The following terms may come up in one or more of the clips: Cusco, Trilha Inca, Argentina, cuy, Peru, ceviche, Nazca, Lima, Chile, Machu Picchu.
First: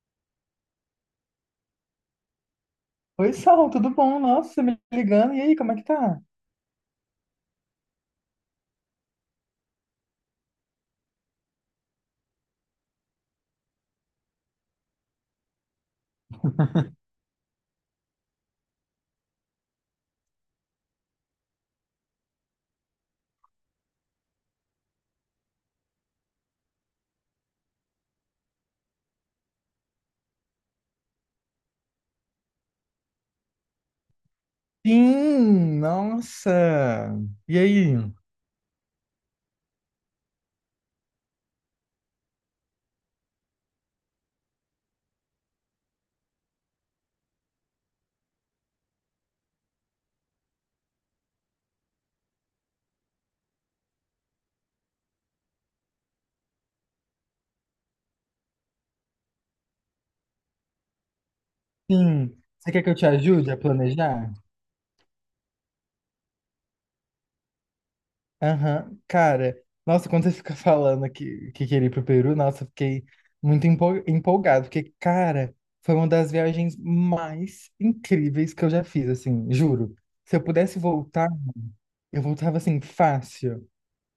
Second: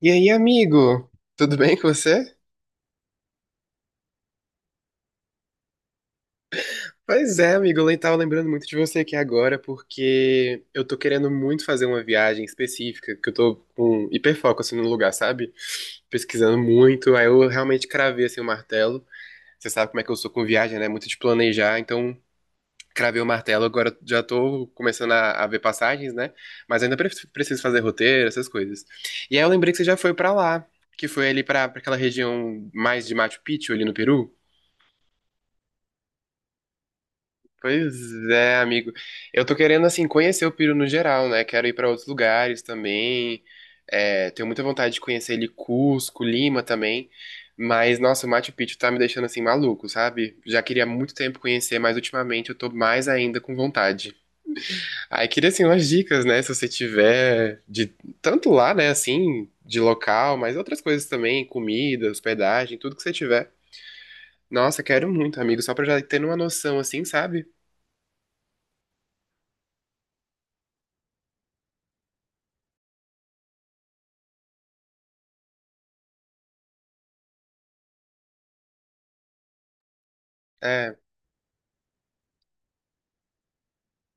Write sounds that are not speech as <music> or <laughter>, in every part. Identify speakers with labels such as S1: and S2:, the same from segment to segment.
S1: E aí, amigo? Tudo bem com você?
S2: Oi, Sal, tudo bom? Nossa, você me ligando. E aí, como é que tá?
S1: Pois é, amigo, eu tava lembrando muito de você aqui agora, porque eu tô querendo muito fazer uma viagem específica, que eu tô com hiperfoco, assim, no lugar, sabe? Pesquisando muito, aí eu realmente cravei, assim, o martelo. Você sabe como é que eu sou com viagem, né? Muito de planejar, então cravei o martelo, agora já tô começando a ver passagens, né? Mas ainda preciso fazer roteiro, essas coisas. E aí eu lembrei que você já foi pra lá, que foi ali pra aquela região mais de Machu Picchu, ali no Peru.
S2: Sim, nossa. E
S1: Pois
S2: aí?
S1: é, amigo. Eu tô querendo, assim, conhecer o Peru no geral, né? Quero ir pra outros lugares também. É, tenho muita vontade de conhecer ele, Cusco, Lima também. Mas, nossa, o Machu Picchu tá me deixando, assim, maluco, sabe? Já queria há muito tempo conhecer, mas ultimamente eu tô mais ainda com vontade. Aí queria, assim, umas dicas, né? Se você tiver de tanto lá, né, assim, de local, mas outras coisas também, comida,
S2: Sim. Você
S1: hospedagem,
S2: quer que eu
S1: tudo que
S2: te
S1: você tiver.
S2: ajude a planejar?
S1: Nossa, quero muito, amigo, só pra já ter uma noção, assim, sabe?
S2: Aham. Cara, nossa, quando você fica <laughs> falando que queria ir pro Peru, nossa, eu fiquei muito empolgado, porque, cara, foi uma das viagens mais incríveis que eu já fiz, assim, juro. Se eu pudesse
S1: É.
S2: voltar, eu voltava assim, fácil.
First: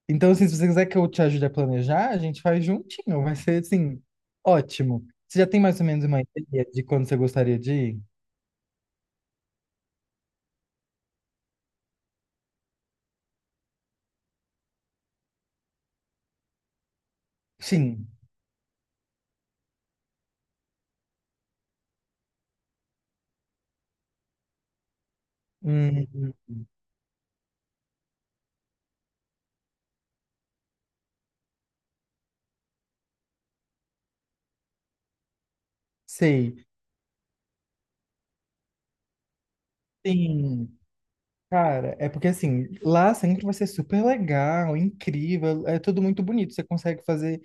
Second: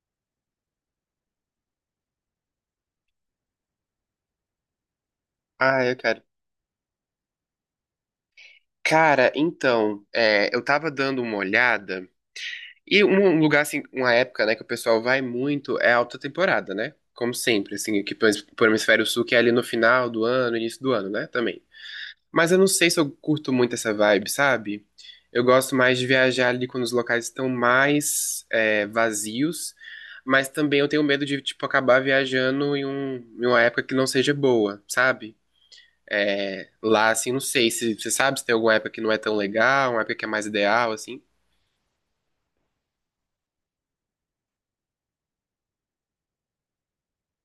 S2: Então, assim, se você quiser que eu te ajude a planejar, a gente faz juntinho. Vai ser, assim, ótimo. Você já tem mais
S1: Ah,
S2: ou
S1: eu
S2: menos uma
S1: quero.
S2: ideia de quando você gostaria de ir?
S1: Cara, então, é, eu tava dando uma olhada, e um lugar assim, uma época, né, que o pessoal vai muito é a alta temporada, né? Como sempre, assim,
S2: Sim.
S1: aqui pro hemisfério sul, que é ali no final do ano, início do ano, né, também. Mas eu não sei se eu curto muito essa vibe, sabe? Eu gosto mais de
S2: Hum,
S1: viajar ali quando os locais estão mais é, vazios, mas também eu tenho medo de, tipo, acabar viajando em uma época que não seja boa, sabe?
S2: sei.
S1: É, lá, assim, não sei se você sabe se tem alguma época que não é tão legal, uma época que é mais
S2: Sim.
S1: ideal, assim.
S2: Cara, é porque, assim, lá sempre vai ser super legal, incrível, é tudo muito bonito. Você consegue fazer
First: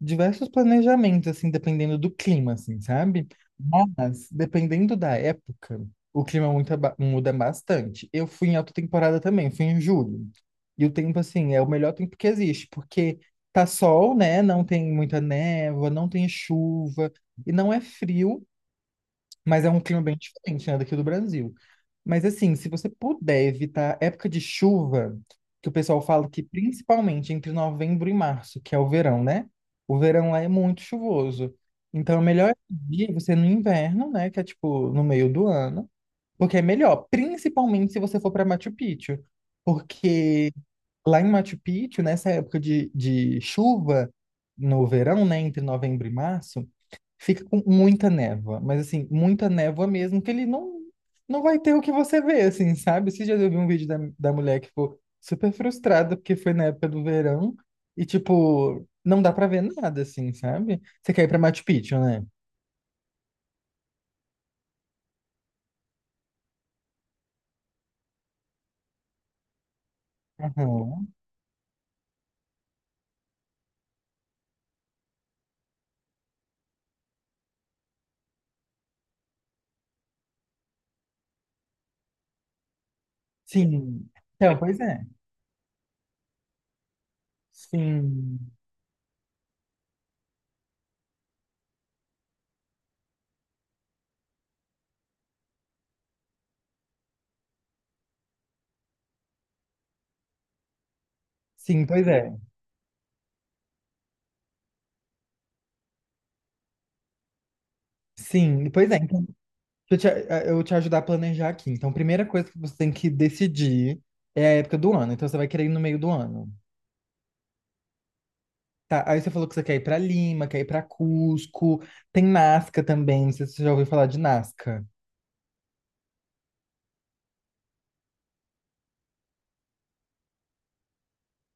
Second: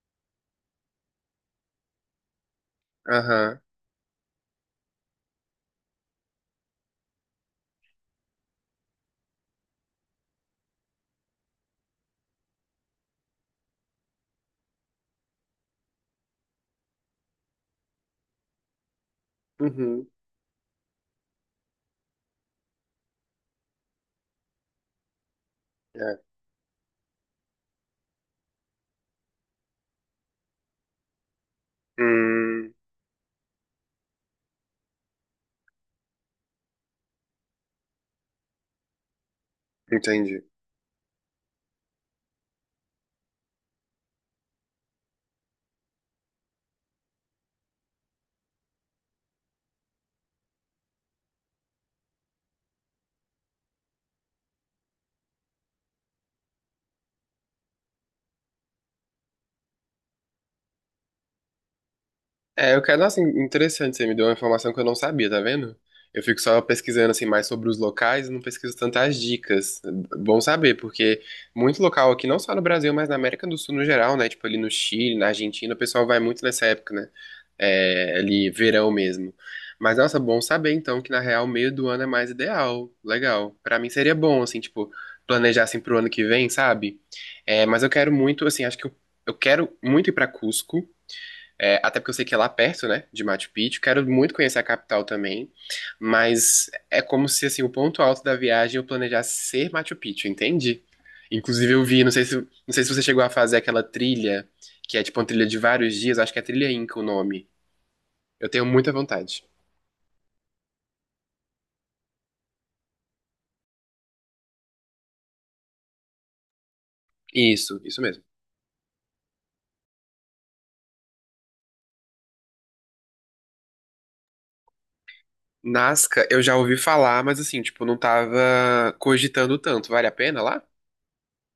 S2: diversos planejamentos, assim, dependendo do clima, assim, sabe?
S1: Aham.
S2: Mas, dependendo da época, o clima muito muda bastante. Eu fui em alta temporada também, fui em julho. E o tempo, assim, é o melhor tempo que existe, porque tá sol, né? Não tem muita névoa, não tem chuva, e não é frio, mas é um clima
S1: Uhum.
S2: bem diferente, né, daqui do Brasil. Mas assim, se você puder evitar época de chuva, que o pessoal
S1: É.
S2: fala que principalmente entre novembro e março, que é o verão, né? O verão lá é muito chuvoso. Então, é melhor
S1: Hum,
S2: dia você no inverno, né, que é tipo no meio do ano, porque é melhor, principalmente se você for para Machu Picchu,
S1: entendi.
S2: porque lá em Machu Picchu, nessa época de chuva no verão, né, entre novembro e março, fica com muita névoa, mas assim, muita névoa mesmo, que ele não vai ter o que você vê, assim, sabe? Você já viu um vídeo da mulher que ficou super frustrada porque foi na época do verão e, tipo, não dá pra ver nada, assim, sabe? Você quer ir pra Machu Picchu, né?
S1: É, eu quero, nossa, interessante, você me deu uma informação que eu não sabia, tá vendo? Eu fico só pesquisando assim mais sobre os locais e não pesquiso tantas dicas. Bom saber,
S2: Aham.
S1: porque muito local aqui, não só no Brasil, mas na América do Sul no geral, né? Tipo ali no Chile, na Argentina, o pessoal vai muito nessa época, né? É, ali verão mesmo. Mas, nossa, bom saber então que na real meio do ano é mais ideal. Legal. Pra mim
S2: Sim.
S1: seria bom,
S2: Então,
S1: assim,
S2: pois
S1: tipo,
S2: é.
S1: planejar assim pro ano que vem, sabe? É, mas eu quero
S2: Sim.
S1: muito, assim, acho que eu quero muito ir pra Cusco. É, até porque eu sei que é lá perto, né, de Machu Picchu. Quero muito conhecer a capital também. Mas é como se, assim, o ponto alto da viagem é eu planejasse ser Machu Picchu, entende? Inclusive eu
S2: Sim,
S1: vi,
S2: pois
S1: não sei
S2: é.
S1: se, não sei se você chegou a fazer aquela trilha, que é tipo uma trilha de vários dias, acho que é trilha Inca o nome. Eu tenho
S2: Sim, pois
S1: muita
S2: é. Então,
S1: vontade.
S2: deixa eu te, eu te ajudar a planejar aqui. Então, a primeira coisa que você tem que decidir é a época do ano. Então, você vai querer ir no meio do ano.
S1: Isso mesmo.
S2: Tá, aí você falou que você quer ir pra Lima, quer ir pra Cusco. Tem Nazca também, não sei se você já ouviu falar de Nazca.
S1: Nazca, eu já ouvi falar, mas assim, tipo, não tava cogitando tanto. Vale a pena lá?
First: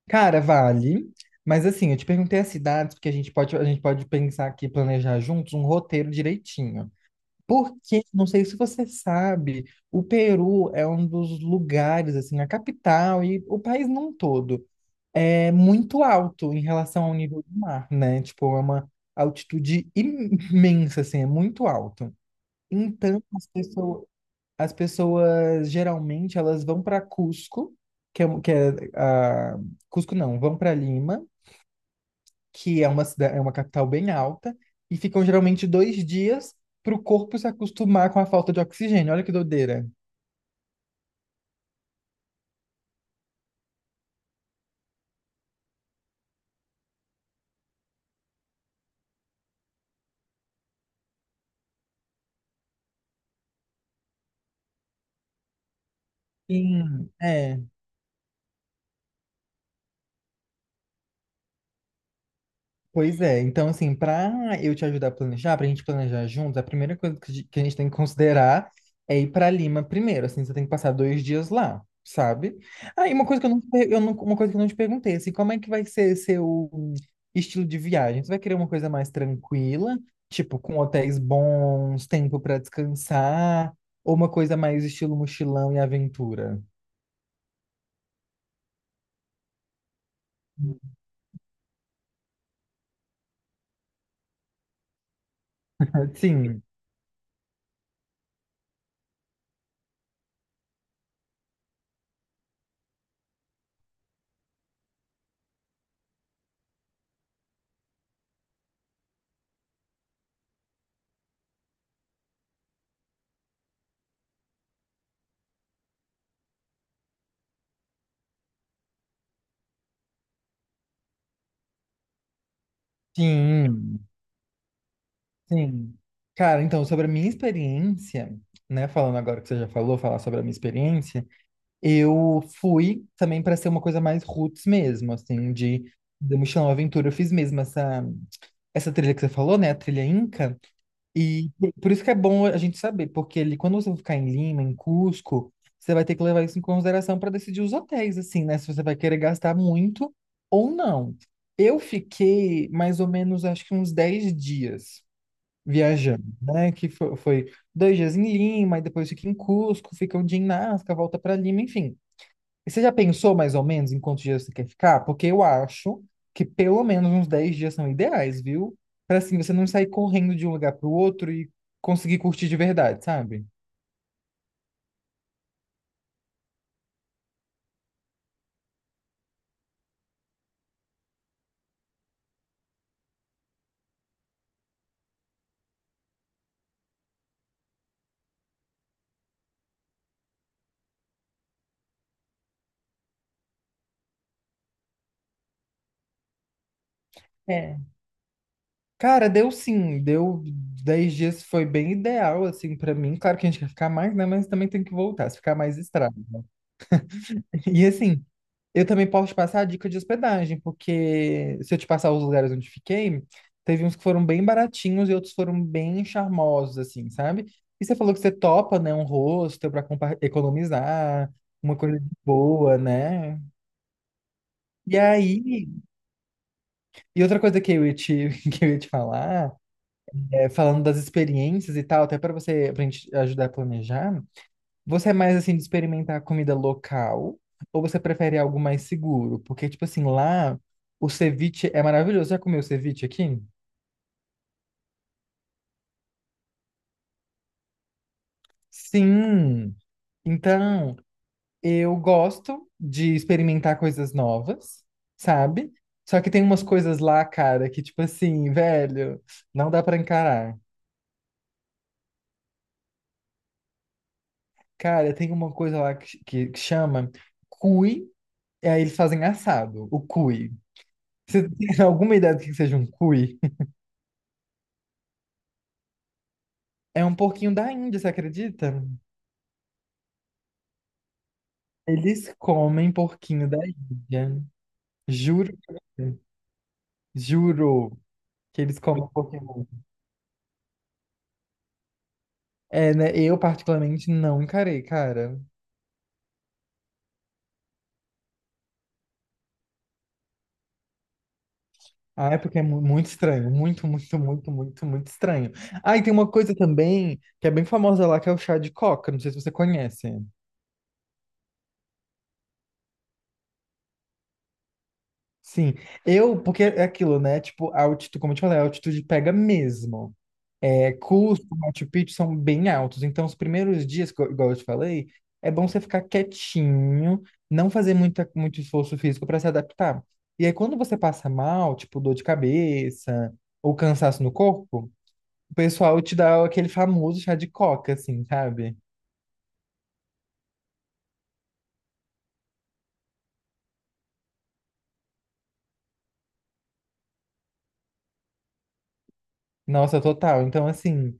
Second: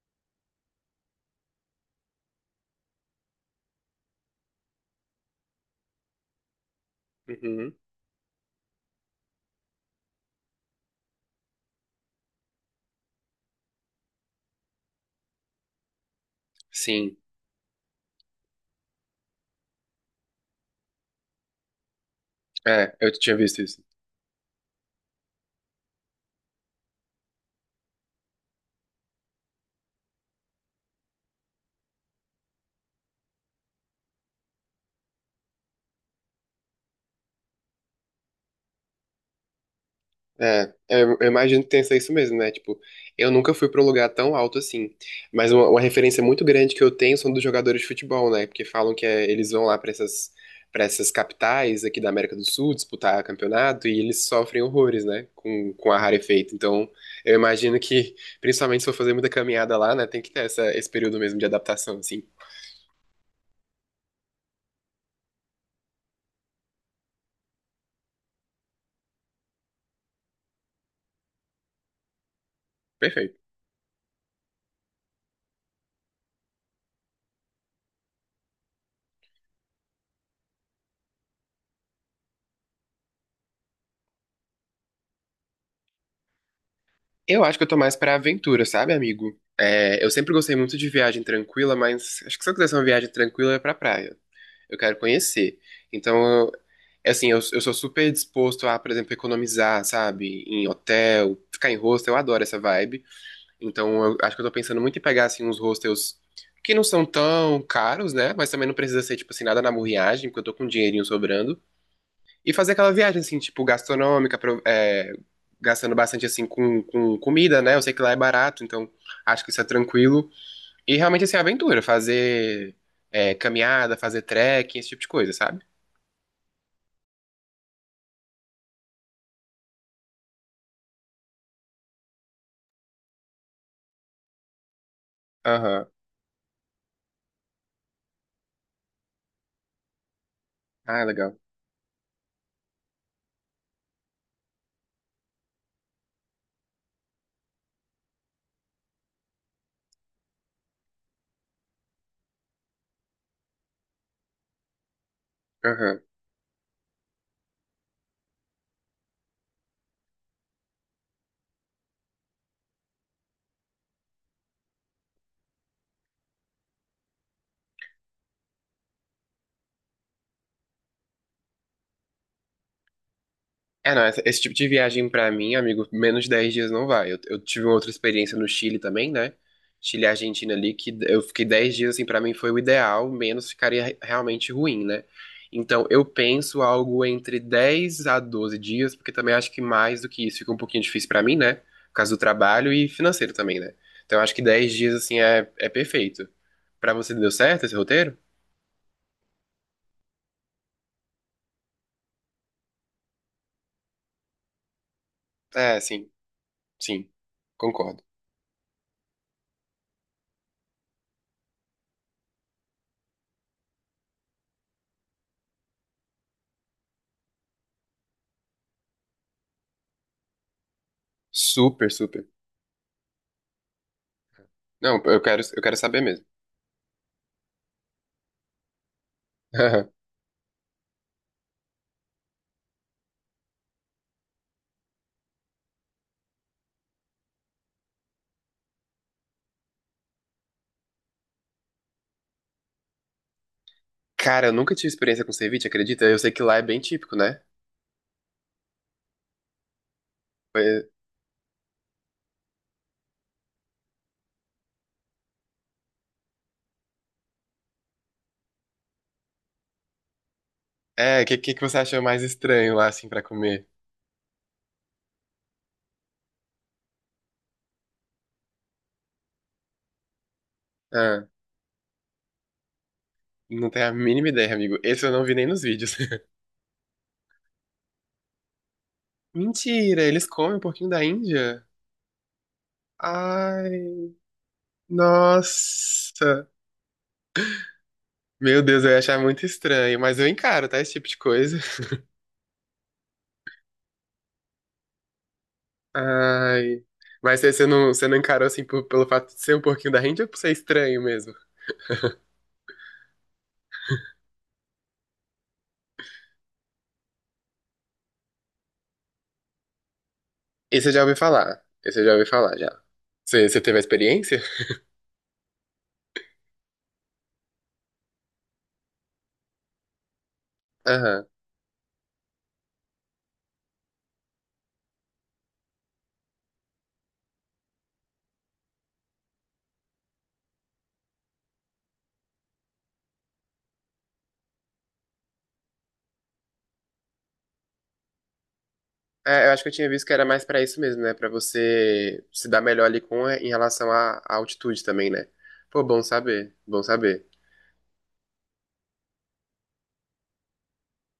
S2: Cara, vale. Mas assim, eu te perguntei as cidades, porque a gente pode pensar aqui, planejar juntos um roteiro direitinho.
S1: Uhum.
S2: Porque, não sei se você sabe, o Peru é um dos lugares, assim, a capital e o país num todo é muito alto em relação ao
S1: Sim.
S2: nível do mar, né? Tipo, é uma altitude imensa, assim, é muito alto.
S1: É, eu
S2: Então,
S1: tinha
S2: as
S1: visto isso.
S2: pessoas as pessoas geralmente elas vão para Cusco, que é, a, Cusco não, vão para Lima, que é uma cidade, é uma capital bem alta, e ficam geralmente 2 dias para o corpo se acostumar com a falta de oxigênio. Olha que doideira.
S1: É, eu imagino que tenha isso mesmo, né? Tipo, eu nunca fui pra um lugar tão alto assim. Mas uma referência muito grande que eu tenho são dos jogadores de futebol, né? Porque falam que eles vão lá pra para essas capitais aqui da América do Sul disputar campeonato e eles sofrem horrores, né? Com ar rarefeito. Então,
S2: Sim,
S1: eu
S2: é.
S1: imagino que, principalmente se for fazer muita caminhada lá, né? Tem que ter esse período mesmo de adaptação, assim.
S2: Pois é, então assim, para eu te ajudar a planejar, para a gente planejar juntos, a primeira coisa que a gente tem que considerar é ir para Lima primeiro, assim, você tem que passar 2 dias lá, sabe? Ah, e uma
S1: Perfeito.
S2: coisa que eu não, te per- eu não- uma coisa que eu não te perguntei, assim, como é que vai ser seu estilo de viagem? Você vai querer uma coisa mais tranquila, tipo, com hotéis bons, tempo para descansar, ou uma coisa mais estilo mochilão e aventura?
S1: Eu acho que eu tô mais pra aventura, sabe, amigo? É, eu sempre gostei muito de viagem tranquila, mas acho que se eu quisesse uma viagem tranquila é pra praia. Eu quero conhecer. Então, eu-
S2: Sim,
S1: é assim, eu sou super disposto a, por exemplo, economizar, sabe? Em hotel, ficar em hostel, eu adoro essa vibe. Então, eu acho que eu tô pensando muito em pegar, assim, uns hostels que não são tão caros, né? Mas também não precisa ser, tipo assim, nada na murriagem, porque eu tô com um dinheirinho sobrando. E fazer aquela viagem, assim, tipo, gastronômica, gastando bastante, assim, com comida, né? Eu sei que lá é barato, então acho que isso é tranquilo. E realmente, assim, aventura, fazer caminhada,
S2: sim.
S1: fazer trekking, esse tipo de coisa, sabe?
S2: Sim. Cara, então, sobre a minha experiência, né, falando agora que você já falou, falar sobre a minha experiência, eu fui também para ser uma coisa mais roots mesmo, assim, de
S1: Aham.
S2: do Mochilão Aventura. Eu fiz mesmo essa trilha que você falou, né, a trilha Inca,
S1: Ah, legal.
S2: e por isso que é bom a gente saber, porque ali quando você ficar em Lima, em Cusco, você vai ter que levar isso em consideração para decidir os hotéis, assim, né, se você vai querer gastar muito ou não. Eu fiquei mais ou menos, acho que uns 10 dias
S1: Aham.
S2: viajando, né? Foi 2 dias em Lima, e depois fica em Cusco, fica 1 dia em Nazca, volta para Lima, enfim. E você já pensou mais ou menos em quantos dias você quer ficar? Porque eu acho que pelo menos uns 10 dias são ideais, viu? Para assim você não sair correndo de um lugar para o outro e conseguir curtir de verdade, sabe?
S1: É, não, esse tipo de viagem pra mim, amigo, menos de 10 dias não vai. Eu tive uma outra experiência no Chile também, né? Chile e Argentina ali, que eu fiquei 10 dias, assim, pra mim foi o ideal, menos ficaria realmente ruim, né? Então, eu penso algo entre 10 a 12 dias, porque também acho que mais do que isso fica um pouquinho difícil pra mim, né? Por causa do trabalho e financeiro também, né? Então, eu acho que 10 dias, assim, é perfeito. Pra você deu certo esse
S2: É.
S1: roteiro?
S2: Cara, deu sim, deu 10 dias, foi bem ideal, assim, pra mim. Claro que a gente quer ficar mais, né? Mas também tem que voltar, se ficar
S1: É,
S2: mais
S1: sim,
S2: estrada, né?
S1: sim,
S2: E
S1: concordo.
S2: assim, eu também posso te passar a dica de hospedagem, porque se eu te passar os lugares onde fiquei, teve uns que foram bem baratinhos e outros foram bem charmosos, assim, sabe? E você falou que você topa, né, um hostel para economizar, uma
S1: Super,
S2: coisa de
S1: super.
S2: boa, né? E
S1: Não, eu quero, eu
S2: aí,
S1: quero saber mesmo.
S2: e outra coisa que eu ia te, <laughs> que eu ia te falar,
S1: <laughs>
S2: é, falando das experiências e tal, até para você, pra gente ajudar a planejar, você é mais assim de experimentar comida local ou você prefere algo mais seguro? Porque, tipo assim, lá o ceviche é maravilhoso. Já comeu ceviche aqui?
S1: Cara, eu nunca tive experiência com ceviche, acredita? Eu sei que lá é bem típico, né?
S2: Sim!
S1: Foi-
S2: Então, eu gosto de experimentar coisas novas, sabe? Só que tem umas coisas lá, cara, que, tipo assim, velho, não dá pra encarar.
S1: É, o que, que você achou mais estranho lá, assim, pra comer?
S2: Cara, tem uma coisa lá que chama cuy, e aí eles fazem assado, o cuy.
S1: Ah,
S2: Você <laughs> tem alguma ideia do que seja um cuy?
S1: não tenho a mínima ideia, amigo. Esse eu não vi nem nos vídeos. <laughs>
S2: É um porquinho da Índia, você acredita?
S1: Mentira, eles comem um pouquinho da Índia?
S2: Eles comem porquinho da
S1: Ai,
S2: Índia. Juro, pra você.
S1: nossa.
S2: Juro
S1: Meu
S2: que eles
S1: Deus, eu ia
S2: comem
S1: achar muito
S2: porquinho.
S1: estranho, mas eu encaro, tá? Esse tipo de coisa.
S2: É, né? Eu particularmente não encarei, cara.
S1: <laughs> Ai. Mas você não, você não encarou, assim, pelo fato de ser um pouquinho da Índia ou por ser estranho mesmo?
S2: Ah, é porque é muito estranho, muito, muito, muito, muito, muito estranho. Ah, e tem uma coisa também que é bem famosa lá, que é o chá de coca. Não sei se você conhece.
S1: Esse eu já ouvi falar. Esse eu já ouvi falar, já. Você teve a experiência?
S2: Sim, eu, porque é aquilo, né? Tipo, a altitude, como eu te falei, a altitude pega mesmo. É,
S1: Aham.
S2: Cusco, Machu Picchu são bem altos. Então, os primeiros dias, igual eu te falei, é bom você ficar quietinho, não fazer muito esforço físico para se adaptar. E aí, quando você passa mal, tipo dor de cabeça ou cansaço no corpo, o pessoal te dá aquele famoso chá de coca, assim, sabe?
S1: É, eu acho que eu tinha visto que era mais pra isso mesmo, né? Pra você se dar melhor ali com em relação à altitude também, né? Pô, bom saber, bom saber.
S2: Nossa, total. Então, assim,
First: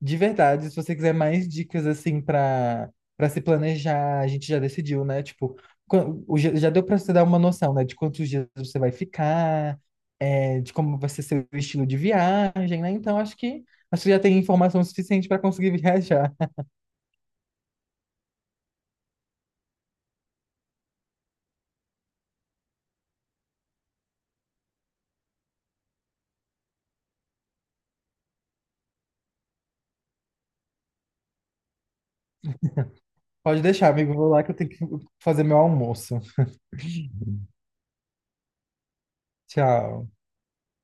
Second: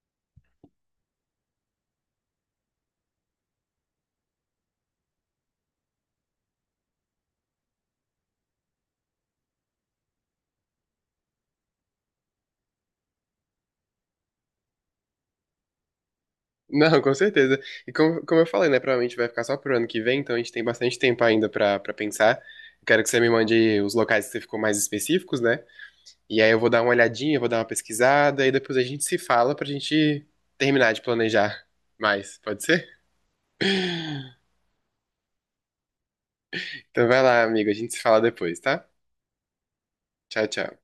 S2: de verdade, se você quiser mais dicas, assim, para se planejar, a gente já decidiu, né? Tipo, quan- o já já deu para você dar uma noção, né? De quantos dias você vai ficar, é, de como vai ser seu estilo de viagem, né? Então, acho que já tem informação suficiente para conseguir <laughs> viajar.
S1: <laughs> Não, com certeza. E como eu falei, né? Provavelmente vai ficar só pro ano que vem, então a gente tem bastante tempo ainda pra pensar. Eu quero que você me mande os locais que você ficou mais específicos, né? E aí eu vou dar uma olhadinha, vou dar uma pesquisada, e depois a gente se fala pra gente terminar de planejar mais. Pode ser?
S2: Pode deixar, amigo. Vou lá que eu tenho que fazer meu almoço.
S1: Então vai lá, amigo. A gente se fala depois, tá?
S2: Tchau.
S1: Tchau, tchau.